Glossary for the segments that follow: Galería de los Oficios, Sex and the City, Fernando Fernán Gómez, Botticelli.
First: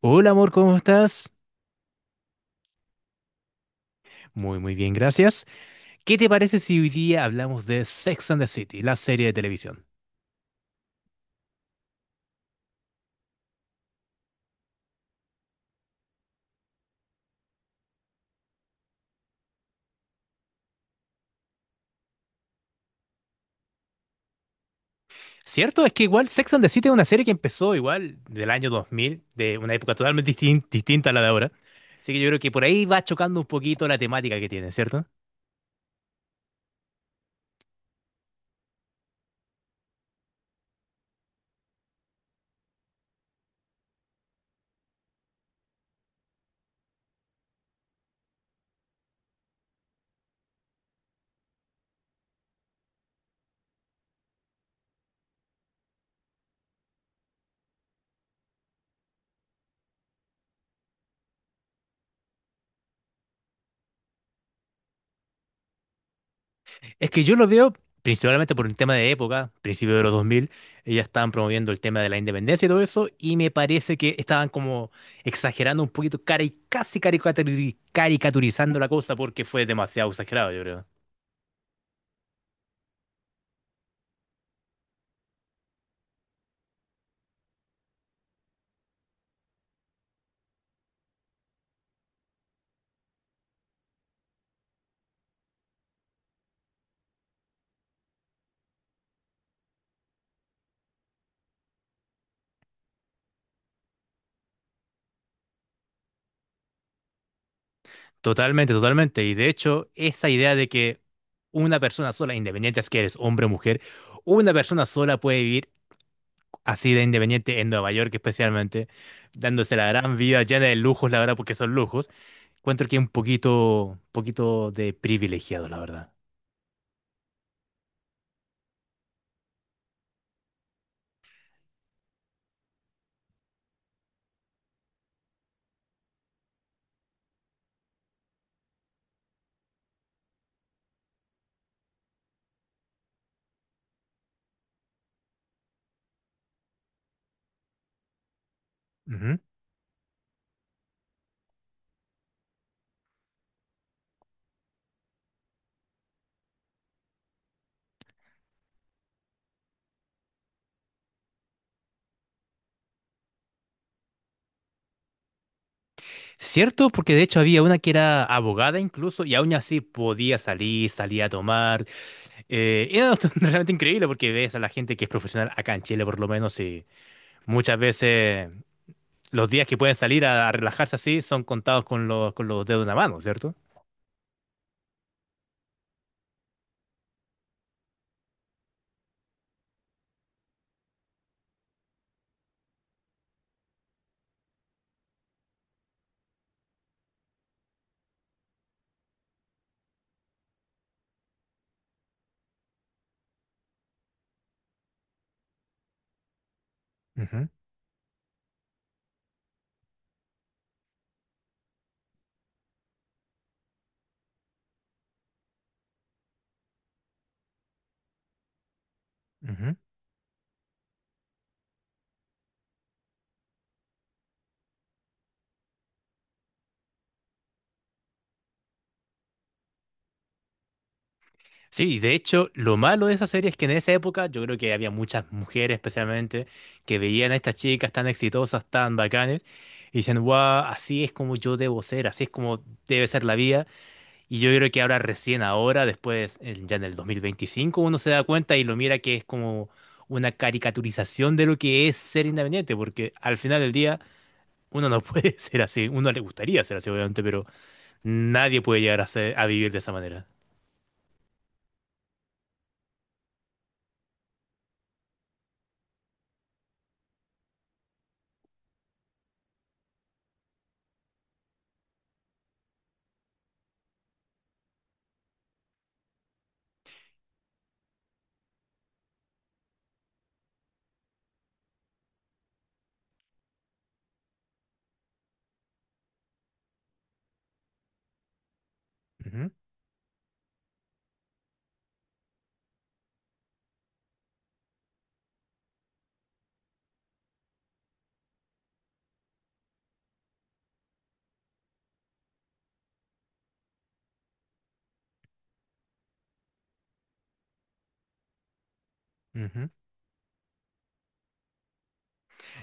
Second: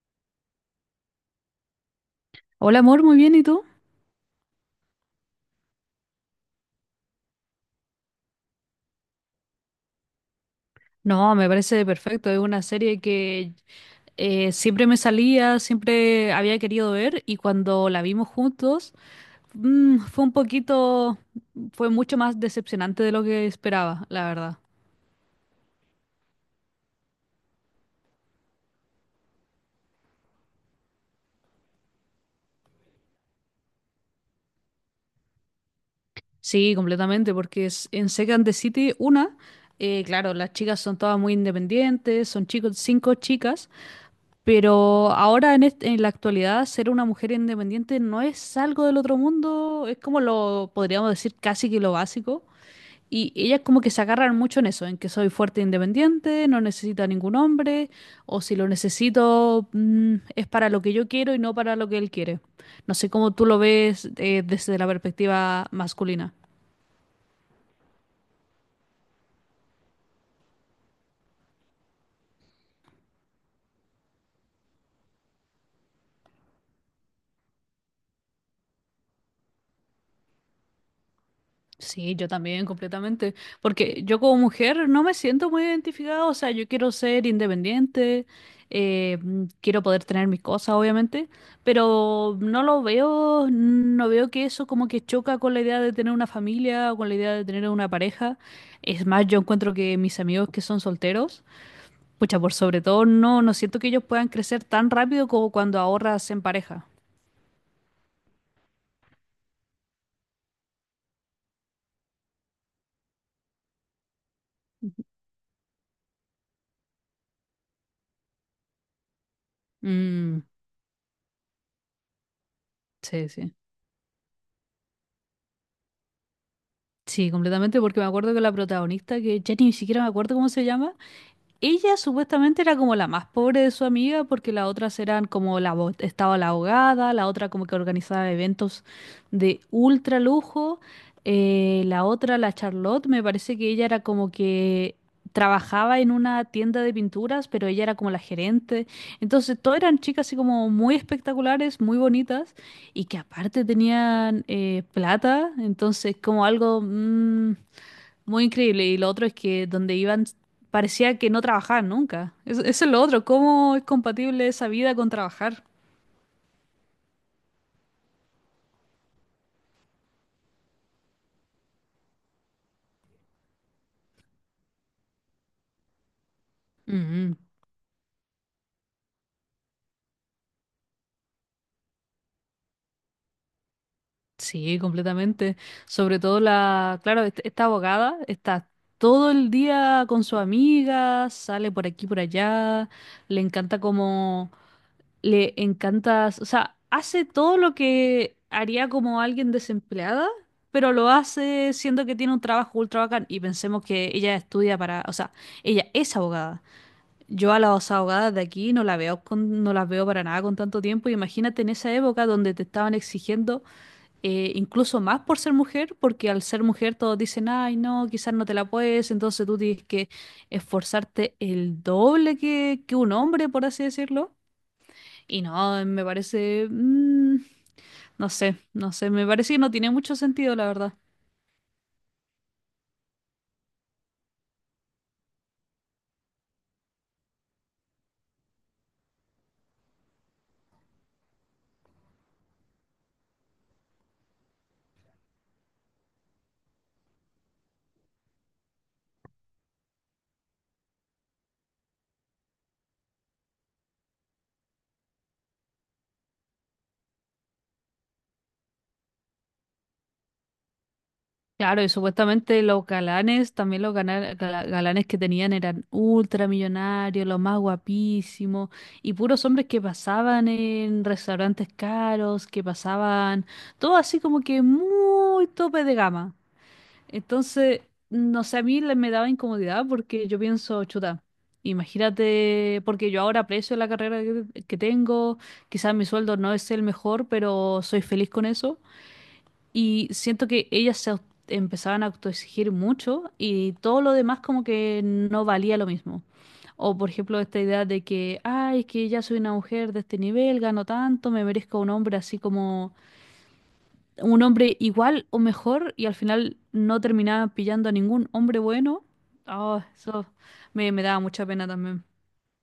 Hola amor, ¿cómo estás? Hola amor, muy bien, ¿y tú? Muy, muy bien, gracias. ¿Qué te parece si hoy día hablamos de Sex and the City, la serie de televisión? No, me parece perfecto, es una serie que siempre me salía, siempre había querido ver y cuando la vimos juntos fue un poquito, fue mucho más decepcionante de lo que esperaba, la verdad. Cierto, es que igual Sex and the City es una serie que empezó igual del año 2000, de una época totalmente distinta a la de ahora. Así que yo creo que por ahí va chocando un poquito la temática que tiene, ¿cierto? Sí, completamente, porque en Sex and the City, una, claro, las chicas son todas muy independientes, son chicos, cinco chicas. Pero ahora en la actualidad ser una mujer independiente no es algo del otro mundo, es como lo podríamos decir casi que lo básico. Y ellas como que se agarran mucho en eso, en que soy fuerte e independiente, no necesito a ningún hombre, o si lo necesito es para lo que yo quiero y no para lo que él quiere. No sé cómo tú lo ves desde la perspectiva masculina. Es que yo lo veo principalmente por un tema de época, principio de los 2000. Ellas estaban promoviendo el tema de la independencia y todo eso, y me parece que estaban como exagerando un poquito, casi caricaturizando la cosa porque fue demasiado exagerado, yo creo. Sí, yo también, completamente. Porque yo como mujer no me siento muy identificada, o sea, yo quiero ser independiente, quiero poder tener mis cosas, obviamente, pero no lo veo, no veo que eso como que choca con la idea de tener una familia o con la idea de tener una pareja. Es más, yo encuentro que mis amigos que son solteros, pucha, por sobre todo, no siento que ellos puedan crecer tan rápido como cuando ahorras en pareja. Totalmente, totalmente. Y de hecho, esa idea de que una persona sola, independiente es que eres hombre o mujer, una persona sola puede vivir así de independiente en Nueva York especialmente, dándose la gran Mm, vida llena de lujos, la verdad, porque son lujos. Encuentro que es un sí, sí. poquito, poquito de privilegiado, la verdad. Sí, completamente, porque me acuerdo que la protagonista, que ya ni siquiera me acuerdo cómo se llama, ella supuestamente era como la más pobre de su amiga porque las otras eran como la estaba la ahogada, la otra como que organizaba eventos de ultra lujo, la otra, la Charlotte, me parece que ella era como que trabajaba en una tienda de pinturas, pero ella era como la gerente. Ujú. Entonces, todas eran chicas así como muy espectaculares, muy bonitas y que aparte tenían plata, entonces como algo, muy increíble. Y lo otro es que donde iban parecía que no trabajaban nunca. Eso es lo otro. ¿Cómo es compatible esa vida con trabajar? Cierto, porque de hecho había una que era abogada incluso y aún así podía salir, salía a tomar. Era realmente increíble porque ves a la gente que es profesional acá en Chile por lo menos y Mm, muchas veces los días que pueden salir a relajarse así son contados con los dedos de una mano, cierto. sí, completamente. Sobre todo la, claro, esta abogada está todo el día con su amiga, sale por aquí, por allá. Le encanta como Le encanta, o sea, hace todo lo que haría como alguien desempleada, pero lo hace siendo que tiene un trabajo ultra bacán. Y pensemos que ella estudia para, o sea, ella es abogada. Ujú, Yo a las abogadas de aquí no la veo con, no las veo para nada con tanto tiempo. Imagínate en esa época donde te estaban exigiendo incluso más por ser mujer, porque al ser mujer todos dicen, ay, no, quizás no te la puedes, entonces tú ujú. tienes que esforzarte el doble que un hombre, por así decirlo. Y no, me parece, no sé, no sé, me parece que no tiene mucho sentido, la verdad. Sí, y de hecho, lo malo de esa serie es que en esa época yo creo que había muchas mujeres especialmente que veían a estas chicas tan exitosas, tan bacanes, y decían, wow, así es como yo debo ser, así es como debe ser la vida. Y yo creo que ahora recién ahora, después, ya en el 2025, uno se da cuenta y lo mira que es como una caricaturización de lo que es ser independiente, porque al final del día uno no puede ser así, uno le gustaría ser así, obviamente, pero nadie puede llegar a ser, a vivir de esa manera. Claro, y supuestamente los galanes, también los galanes que tenían eran ultramillonarios, los más guapísimos, y puros hombres que pasaban en restaurantes caros, que pasaban, todo así como que muy tope de gama. Entonces, no sé, a mí me daba incomodidad porque yo pienso, chuta, imagínate, porque yo ahora aprecio la carrera que tengo, quizás mi sueldo no es el mejor, pero soy feliz con eso. Ujú, Y siento que ellas se empezaban a autoexigir mucho y todo lo demás como que no valía lo mismo. O por ejemplo, esta idea de que, ay, es que ya soy una mujer de este nivel, gano tanto, me merezco un hombre así como un hombre igual o mejor y al final no terminaba pillando a ningún hombre bueno. ujú. Oh, eso me daba mucha pena también.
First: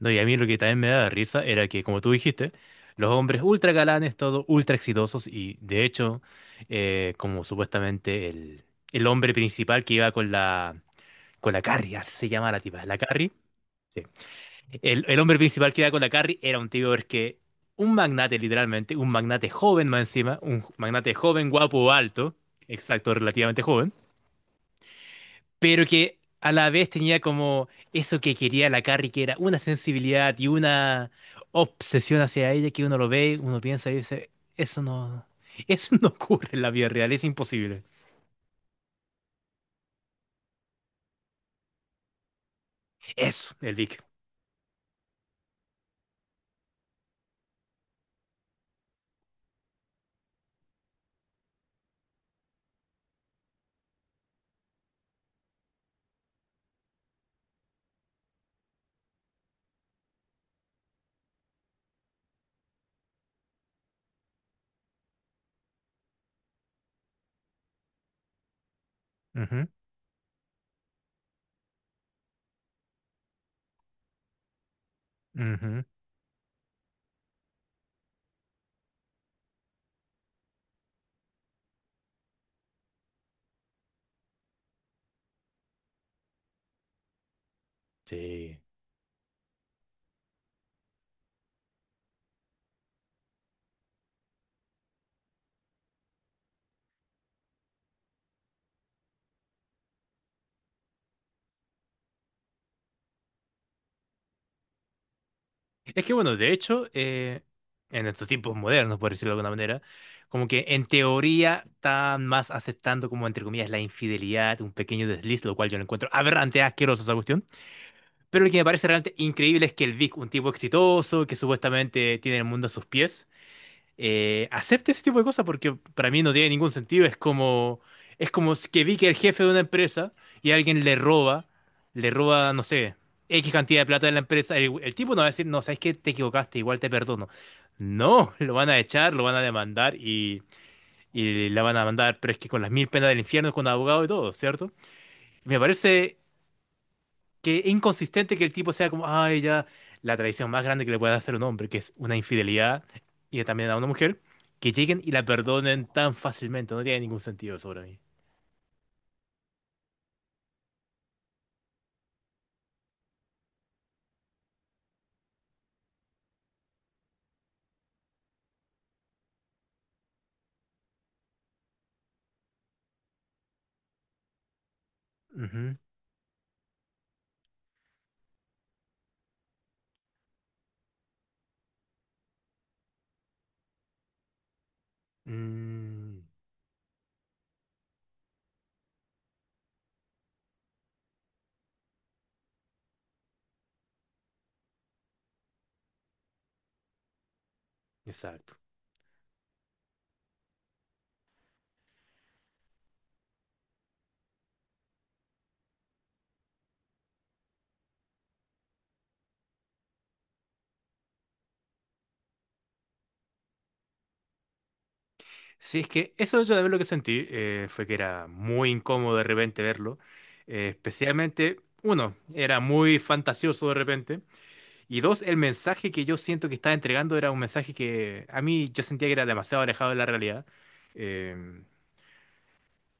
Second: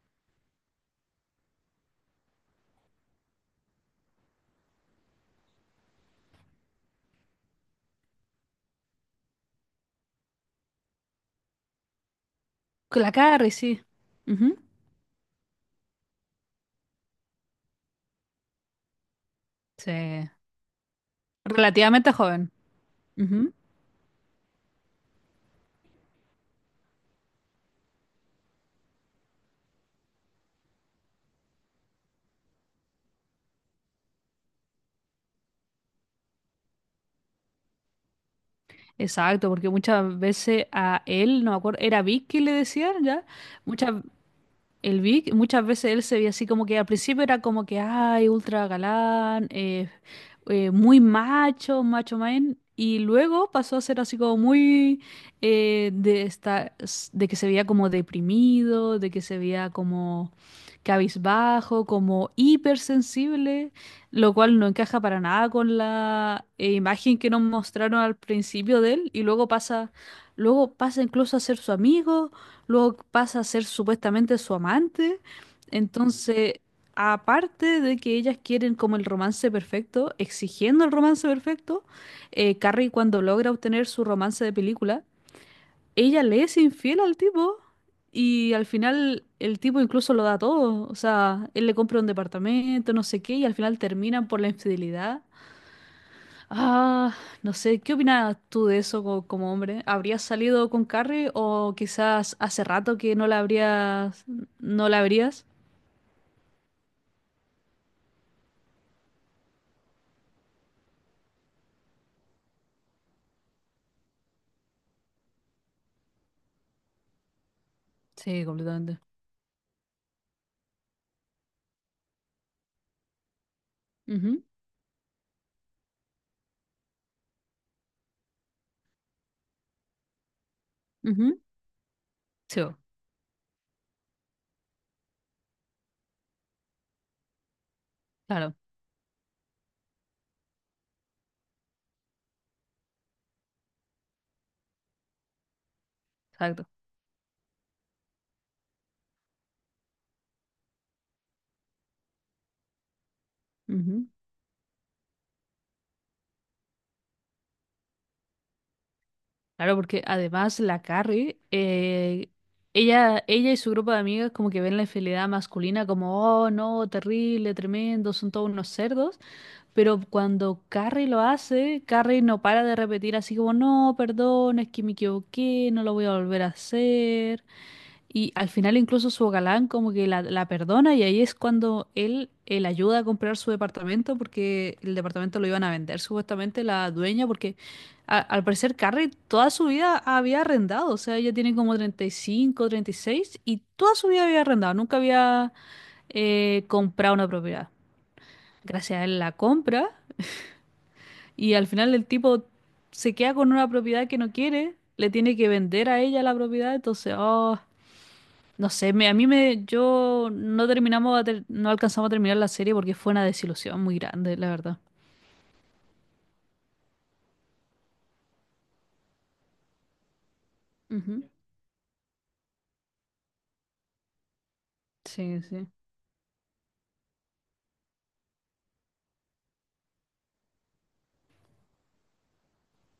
No, y a mí lo que también me daba risa era que, como tú dijiste, los hombres ultra galanes, todos ultra exitosos, y de hecho, como supuestamente el hombre principal que iba con la Carrie, así se llama la tipa, la Con la Carrie, Carrie, sí. sí. Ujú. El hombre principal que iba con la Carrie era un tío es que, un magnate literalmente, un magnate joven más Sí. encima, un magnate joven, guapo, Relativamente alto, joven. exacto, Ujú. relativamente joven pero que a la vez tenía como eso que quería la Carrie, que era una sensibilidad y una obsesión hacia ella que uno lo ve, uno piensa y dice, eso no, eso no ocurre en la vida real, es imposible. Exacto, porque muchas veces a él, no me acuerdo, era Vic que le decían ya, Eso, el muchas, Vic. El Vic, muchas veces él se veía así como que al principio era como que, ay, ultra galán, muy macho, macho man, y luego pasó a ser así como muy de esta, de que se veía como deprimido, de que se veía como cabizbajo, como hipersensible, lo cual no encaja para nada con la imagen que nos mostraron al principio de él, y Ujú, luego pasa incluso a ser su amigo luego pasa a ser supuestamente su amante. ujú, Entonces, aparte de que ellas quieren como el romance perfecto, exigiendo el romance perfecto, Carrie cuando logra obtener su romance de película, ella le es infiel al tipo y sí. al final el tipo incluso lo da todo. O sea, él le compra un departamento, no sé qué, y al final terminan por la infidelidad. Ah, no sé, ¿qué opinas tú de eso como, hombre? ¿Habrías salido con Carrie o quizás hace rato que no la habrías? Es que bueno, de hecho, en estos tiempos modernos, por decirlo de alguna manera, como que en teoría están más aceptando como entre comillas la infidelidad, un pequeño desliz, lo cual yo lo encuentro aberrante, asqueroso esa cuestión. Pero Sí, lo que me parece completamente. realmente increíble es que el Vic, un tipo exitoso, que supuestamente tiene el mundo a sus pies, Ujú, acepte ese tipo de cosas porque para mí no tiene ningún sentido. Es como si que Vic es el jefe de una empresa y alguien le ujú. roba, le roba, Sí, no bo, sé, X cantidad de plata de la empresa. El tipo no va a decir, no, sabes que te equivocaste, igual te perdono. No, lo claro, van a echar, lo van a demandar y la van a mandar, pero es que con las mil penas del infierno, con abogado y todo, ¿cierto? Me parece exacto. que es inconsistente que el tipo sea como, ay, ya, la traición más grande que le puede hacer un hombre, que es una infidelidad, y también a una Ujú. mujer, que lleguen y la perdonen tan fácilmente, no tiene ningún sentido eso para mí. Claro, porque además la Carrie, ella y su grupo de amigas como que ven la infidelidad masculina como, oh, no, terrible, tremendo, son todos unos cerdos. Pero cuando Carrie lo hace, Carrie no para de repetir así como, no, perdón, es que me equivoqué, Ujú. no lo voy a volver a hacer. Y al final incluso su galán como que la perdona y ahí es cuando él ayuda a comprar su departamento porque el departamento lo iban a vender Mm, supuestamente la dueña porque al parecer Carrie toda su vida había arrendado, o sea, ella tiene como 35, 36 y toda su vida había arrendado, nunca había comprar una propiedad. exacto. Gracias a él la compra y al final el tipo se queda con una propiedad que no quiere, le tiene que vender a ella la propiedad, entonces, oh, no sé, yo no terminamos, no alcanzamos a terminar la serie porque fue una desilusión muy grande, la verdad. Sí, es que eso yo de ver lo que sentí fue que era muy incómodo de repente verlo, Ujú. especialmente, uno, era muy fantasioso de repente, y dos, el Sí, sí. mensaje que yo siento que estaba entregando era un mensaje que a mí yo sentía que era demasiado alejado de la realidad. Eh,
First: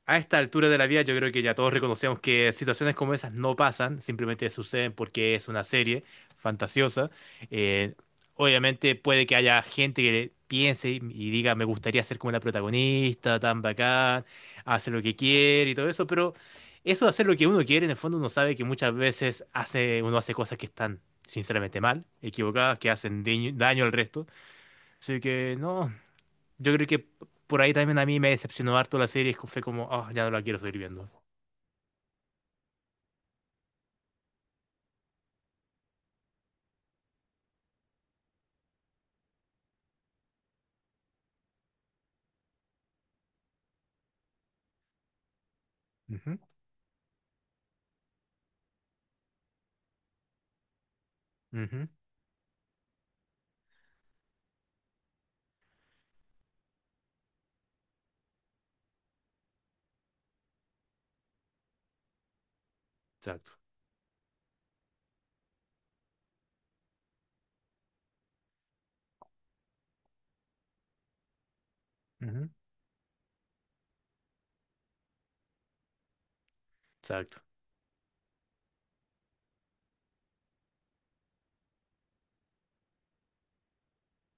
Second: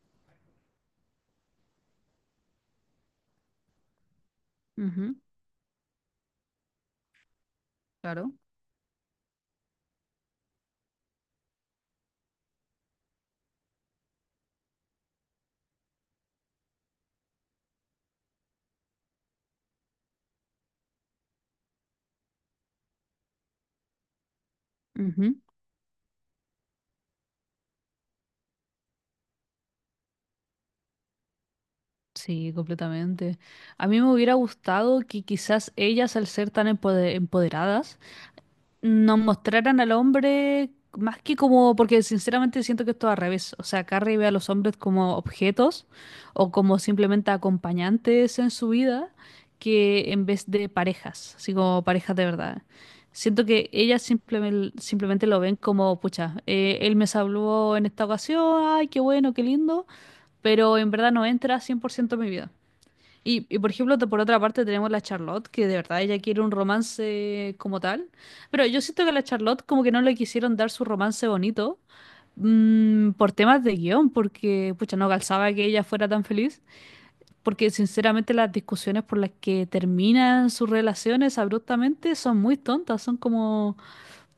a esta altura de la vida yo creo que ya todos reconocemos que situaciones como esas no pasan, simplemente suceden Ujú, porque es una serie fantasiosa. Eh, claro. Obviamente puede que haya gente que piense y diga, me gustaría ser como la protagonista, tan bacán, hace lo que quiere y todo eso, pero eso de hacer lo que uno quiere, en el fondo uno sabe que muchas veces uno hace cosas que están sinceramente mal, equivocadas, que hacen daño, daño al resto. Así Ujú. que no, yo creo que por ahí también a mí me decepcionó harto la serie. Es que fue como, oh, ya no la quiero seguir viendo. Sí, completamente. A mí me hubiera gustado que quizás ellas, al ser tan empoderadas, nos mostraran al hombre más que como, porque sinceramente siento que esto es al revés, o sea, Carrie ve a los hombres como objetos Ujú, o como simplemente acompañantes en su vida que en vez de parejas, así como ujú, parejas de verdad. Siento que ellas simplemente lo ven como, pucha, él me salvó en esta ocasión, ay, qué bueno, qué lindo, pero en verdad no entra 100% en mi vida. Y, exacto. por ejemplo, por otra parte tenemos la Charlotte, que de verdad ella quiere un romance como tal. Pero yo siento que a la Charlotte como que no le quisieron dar su romance bonito Ujú, por temas de guión, porque pucha, no calzaba que ella fuera tan feliz. exacto. Porque sinceramente las discusiones por las que terminan sus relaciones abruptamente son muy tontas. Son como,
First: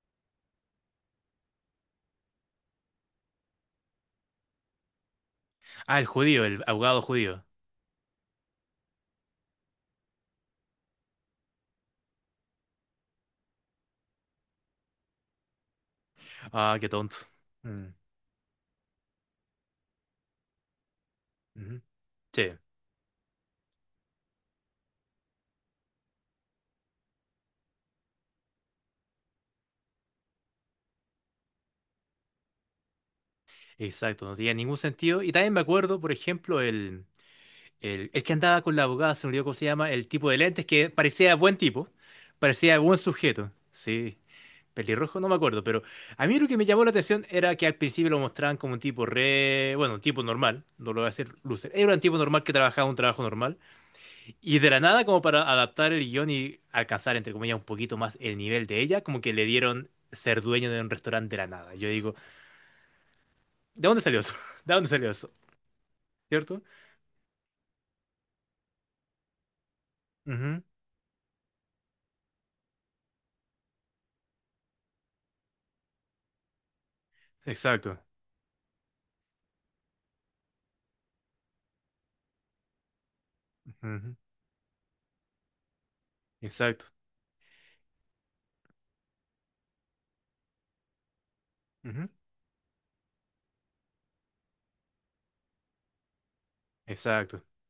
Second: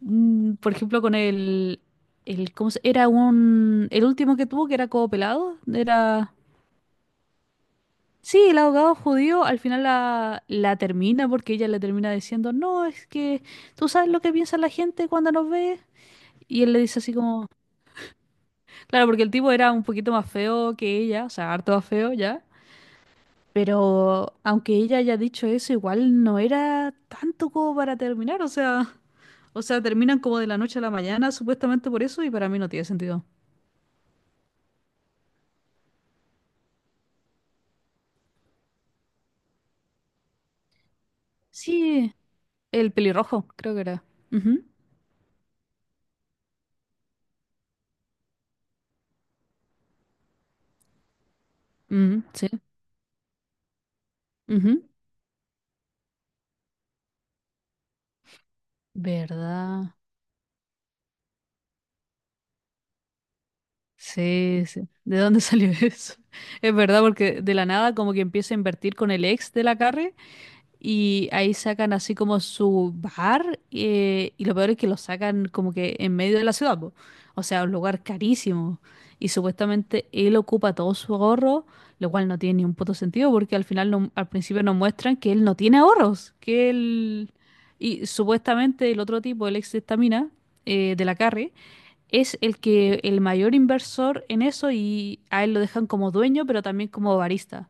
por ejemplo, con ¿cómo se? Era el último que tuvo que era como pelado. Ah, el Era. judío, el abogado judío. Sí, el abogado judío al final la termina porque ella le termina diciendo, no, es que tú sabes lo que piensa la gente cuando nos ve. Y él Ah, le qué dice así tonto. como, Mm, claro, porque el tipo era un poquito más feo que ella, o sea, harto ujú, más feo ya. sí, Pero aunque ella haya dicho eso, igual no era tanto como para terminar, o sea, terminan como de la noche a la mañana, supuestamente por eso, y para mí no tiene sentido. exacto. No tenía ningún sentido. Y también me acuerdo, por ejemplo, el que andaba con la abogada, se me olvidó cómo se llama, el tipo de lentes que parecía buen tipo, Sí, parecía el buen pelirrojo, sujeto. creo que era. Sí. Ujú, Pelirrojo, no me acuerdo, pero a mí lo que me llamó la atención era que al principio lo mostraban como un tipo re, bueno, un tipo normal, no lo voy a hacer Lucer, era un tipo ujú, normal sí, que trabajaba un trabajo normal, y de la ujú. nada como para adaptar el guión y alcanzar, entre comillas, un poquito más el nivel de ella, como que le dieron ¿Verdad? ser dueño de un restaurante de la nada. Yo digo, ¿de dónde salió eso? Sí, ¿De sí. dónde salió ¿De eso? dónde salió eso? ¿Cierto? Es verdad, porque de la nada como que empieza a invertir con el ex de la Carrie Ujú, y ahí sacan así como su bar y lo peor es que lo sacan como que en medio de la ciudad, po. O sea, un exacto. lugar carísimo. Y supuestamente él ocupa todo su ahorro, lo cual no tiene ni un puto sentido porque al final Ujú, al principio nos muestran que él no tiene ahorros, que exacto. él. Y supuestamente el otro tipo, el ex de esta mina, de la Carrie, Ujú, es el que el mayor inversor en eso y a él lo dejan como dueño, pero también como exacto. barista.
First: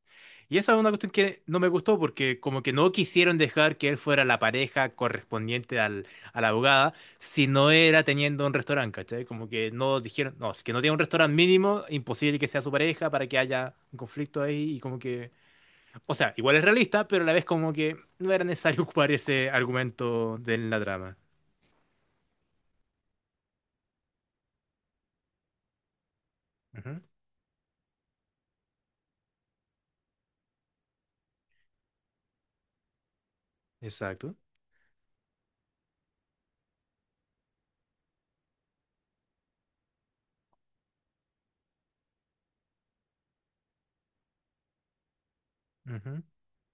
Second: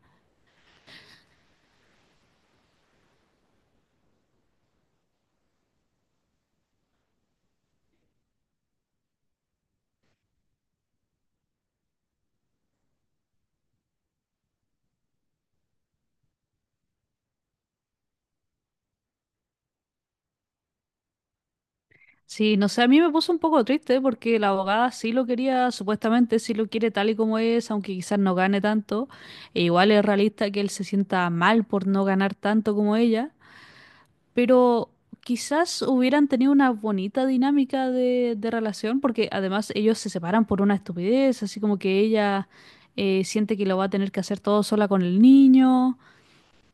Y esa es una cuestión que no me gustó porque como que no quisieron dejar que él fuera la pareja correspondiente al, a la abogada si no era teniendo un restaurante, ¿cachai? Como que no dijeron, no, si que no tiene un restaurante mínimo, imposible que sea su pareja para que haya un conflicto ahí y como que, o sea, igual es realista, pero a la vez como que no era necesario ocupar ese argumento de la trama. Sí, no sé, a mí me puso un poco triste porque la abogada sí lo quería, supuestamente sí lo quiere Ujú, tal y como es, aunque quizás no gane tanto. E igual es realista que él se sienta mal por no ganar tanto como ella, exacto. pero quizás hubieran tenido una bonita dinámica de relación porque además ellos se separan por una estupidez, así como que ella siente que lo va a tener que hacer todo sola con el niño. Ujú.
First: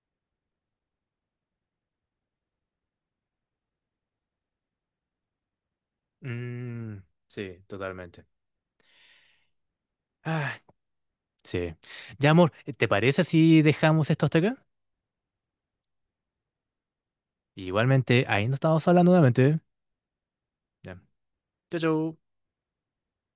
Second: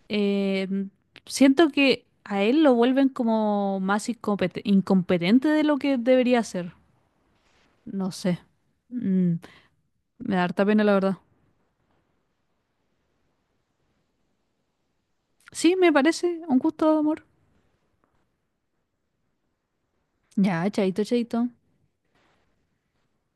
Eh, siento que a él lo vuelven como más incompetente de lo que debería ser. Mm, sí, No totalmente. sé. Mm, me da Ah, harta pena, la verdad. sí. Ya, amor, ¿te parece si dejamos esto hasta acá? Sí, me parece. Un gusto, amor. Igualmente, ahí nos estamos hablando nuevamente. Ya, Ya. chaito, chaito. Chau, chau.